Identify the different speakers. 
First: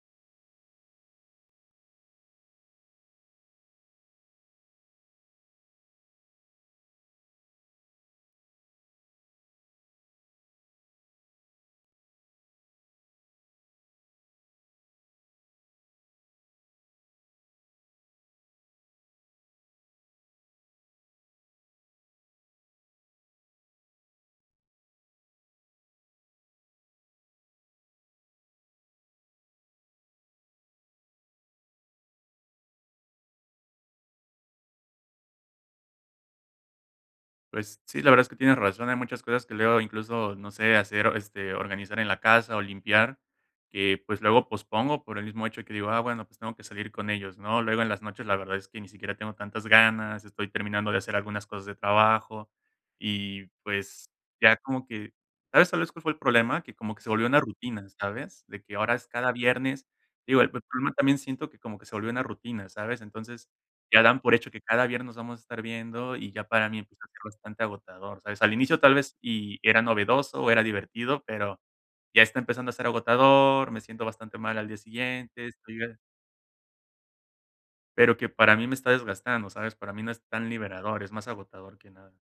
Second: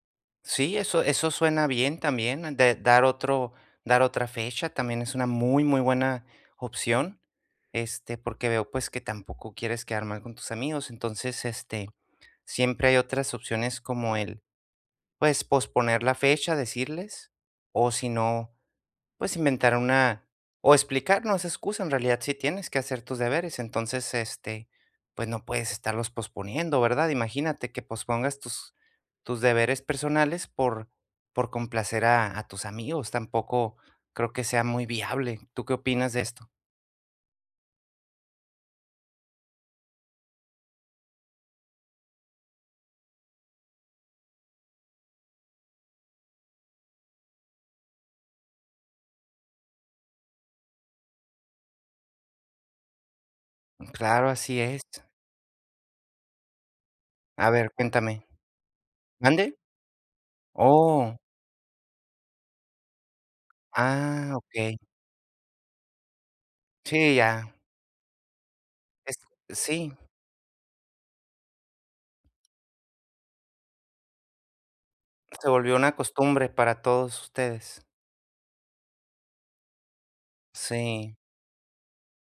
Speaker 1: Sí, eso eso suena bien también de dar otro dar otra fecha también es una muy, muy buena opción, este, porque veo, pues, que tampoco quieres quedar mal con tus amigos. Entonces, este, siempre hay otras opciones como el, pues, posponer la fecha, decirles, o si no, pues, inventar una o explicar, no es excusa, en realidad sí tienes que hacer tus deberes. Entonces, este, pues, no puedes estarlos posponiendo, ¿verdad? Imagínate que pospongas tus tus deberes personales por por complacer a a tus amigos, tampoco creo que sea muy viable. ¿Tú qué opinas de esto?
Speaker 2: Pues, sí, la verdad es que tienes razón. Hay muchas cosas que luego, incluso, no sé, hacer, este, organizar en la casa o limpiar, que, pues, luego pospongo por el mismo hecho que digo: "Ah, bueno, pues, tengo que salir con ellos", ¿no? Luego en las noches la verdad es que ni siquiera tengo tantas ganas, estoy terminando de hacer algunas cosas de trabajo. Y,
Speaker 1: Mm,
Speaker 2: pues,
Speaker 1: claro,
Speaker 2: ya
Speaker 1: así es.
Speaker 2: como que ¿sabes, sabes cuál fue el problema? Que como que se volvió una
Speaker 1: A ver,
Speaker 2: rutina,
Speaker 1: cuéntame.
Speaker 2: ¿sabes? De que ahora es cada
Speaker 1: ¿Mande?
Speaker 2: viernes Digo, el el problema también
Speaker 1: Oh.
Speaker 2: siento que como que se volvió una rutina, ¿sabes? Entonces, ya dan
Speaker 1: Ah,
Speaker 2: por hecho que
Speaker 1: okey.
Speaker 2: cada viernes nos vamos a estar viendo y ya para mí, empezó a
Speaker 1: Sí,
Speaker 2: ser
Speaker 1: ya.
Speaker 2: bastante agotador, ¿sabes? Al inicio tal vez
Speaker 1: Es
Speaker 2: y era
Speaker 1: sí.
Speaker 2: novedoso o era divertido, pero ya está empezando a ser agotador, me siento bastante mal al día siguiente,
Speaker 1: Se volvió
Speaker 2: estoy
Speaker 1: una
Speaker 2: ya
Speaker 1: costumbre para todos ustedes.
Speaker 2: Pero que para mí me está desgastando, ¿sabes? Para mí, no es tan liberador, es
Speaker 1: Sí.
Speaker 2: más agotador que nada.